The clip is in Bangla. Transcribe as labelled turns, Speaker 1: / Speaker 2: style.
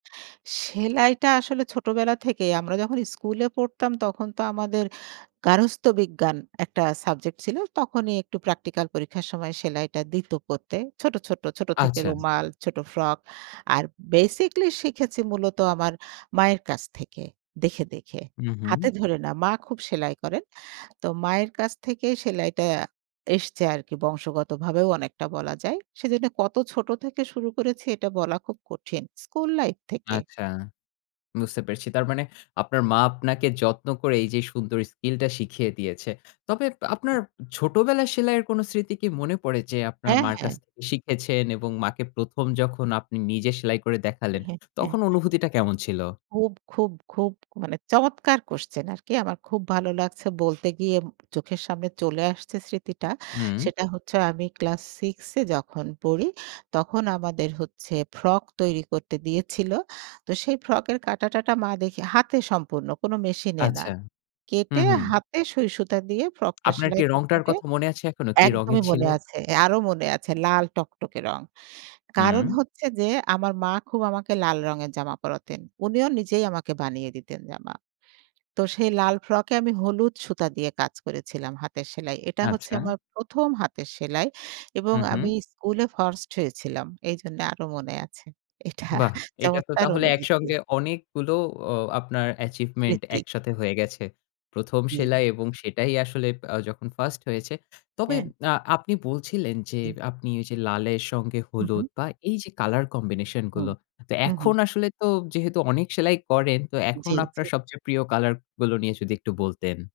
Speaker 1: সেলাইটা আসলে ছোটবেলা থেকেই আমরা যখন স্কুলে পড়তাম তখন তো আমাদের গারস্থ বিজ্ঞান একটা সাবজেক্ট ছিল। তখনই একটু প্র্যাকটিক্যাল পরীক্ষার সময় সেলাইটা দিত করতে। ছোট, ছোট, ছোট থেকে
Speaker 2: আচ্ছা।
Speaker 1: রুমাল, ছোট ফ্রক। আর basically শিখেছি মূলত আমার মায়ের কাছ থেকে দেখে, দেখে।
Speaker 2: হু,
Speaker 1: হাতে
Speaker 2: হু।
Speaker 1: ধরে না। মা খুব সেলাই করেন। তো মায়ের কাছ থেকে সেলাইটা এসছে আরকি। বংশগতভাবেও অনেকটা বলা যায়। সেজন্য কত ছোট থেকে শুরু করেছি এটা বলা খুব কঠিন। স্কুল লাইফ থেকে।
Speaker 2: আচ্ছা, বুঝতে পেরেছি। তার মানে আপনার মা আপনাকে যত্ন করে এই যে সুন্দর skill টা শিখিয়ে দিয়েছে। তবে আপনার ছোটবেলার সেলাইয়ের কোন স্মৃতি কি মনে পড়ে যে আপনার
Speaker 1: হ্যাঁ,
Speaker 2: মার
Speaker 1: হ্যাঁ।
Speaker 2: কাছ থেকে শিখেছেন এবং মাকে ১ম, যখন আপনি নিজে সেলাই করে
Speaker 1: জি,
Speaker 2: দেখালেন
Speaker 1: হ্যাঁ, হ্যাঁ।
Speaker 2: তখন অনুভূতিটা কেমন ছিল?
Speaker 1: খুব, খুব, খুব মানে চমৎকার question আরকি। আমার খুব ভালো লাগছে বলতে গিয়ে চোখের সামনে চলে আসছে স্মৃতিটা।
Speaker 2: উম
Speaker 1: সেটা হচ্ছে আমি ক্লাস 6 এ যখন পড়ি তখন আমাদের হচ্ছে ফ্রক তৈরি করতে দিয়েছিল। তো সেই ফ্রক কাটা-টাটা মা দেখে হাতে সম্পূর্ণ কোন মেশিনে না।
Speaker 2: আচ্ছা হু,
Speaker 1: কেটে
Speaker 2: হু।
Speaker 1: হাতে সইসুতা দিয়ে ফ্রকটা
Speaker 2: আপনার কি
Speaker 1: সেলাই করতে
Speaker 2: রংটার
Speaker 1: হবে।
Speaker 2: কথা মনে আছে এখনো? কি রঙের
Speaker 1: একদমই
Speaker 2: ছিল?
Speaker 1: মনে আছে। আরো মনে আছে লাল টকটকে রং। কারণ
Speaker 2: হুম।
Speaker 1: হচ্ছে যে আমার মা খুব আমাকে লাল রঙের জামা পরাতেন। উনিও নিজেই আমাকে বানিয়ে দিতেন জামা। তো সেই লাল ফ্রকে আমি হলুদ সুতা দিয়ে কাজ করেছিলাম হাতের সেলাই। এটা হচ্ছে
Speaker 2: আচ্ছা।
Speaker 1: আমার ১ম, হাতের সেলাই এবং
Speaker 2: হু,
Speaker 1: আমি
Speaker 2: হু।
Speaker 1: স্কুলে ফার্স্ট হয়েছিলাম। এইজন্য আরো মনে আছে। এটা
Speaker 2: বাহ! এটা তো
Speaker 1: চমৎকার
Speaker 2: তাহলে
Speaker 1: অনুভূতি।
Speaker 2: একসঙ্গে অনেকগুলো আ আপনার achievement
Speaker 1: বৃত্তি।
Speaker 2: একসাথে হয়ে গেছে। ১ম, সেলাই
Speaker 1: জি।
Speaker 2: এবং সেটাই আসলে আ যখন ফার্স্ট হয়েছে। তবে
Speaker 1: হ্যাঁ।
Speaker 2: আ আপনি বলছিলেন, যে
Speaker 1: জি।
Speaker 2: আপনি ওই যে লালের সঙ্গে
Speaker 1: উহু।
Speaker 2: হলুদ বা এই যে কালার combination
Speaker 1: হু,
Speaker 2: গুলো। তো
Speaker 1: হু,
Speaker 2: এখন
Speaker 1: হু।
Speaker 2: আসলে তো যেহেতু অনেক সেলাই করেন তো এখন
Speaker 1: জি, জি।
Speaker 2: আপনার সবচেয়ে প্রিয় কালার গুলো নিয়ে যদি একটু বলতেন।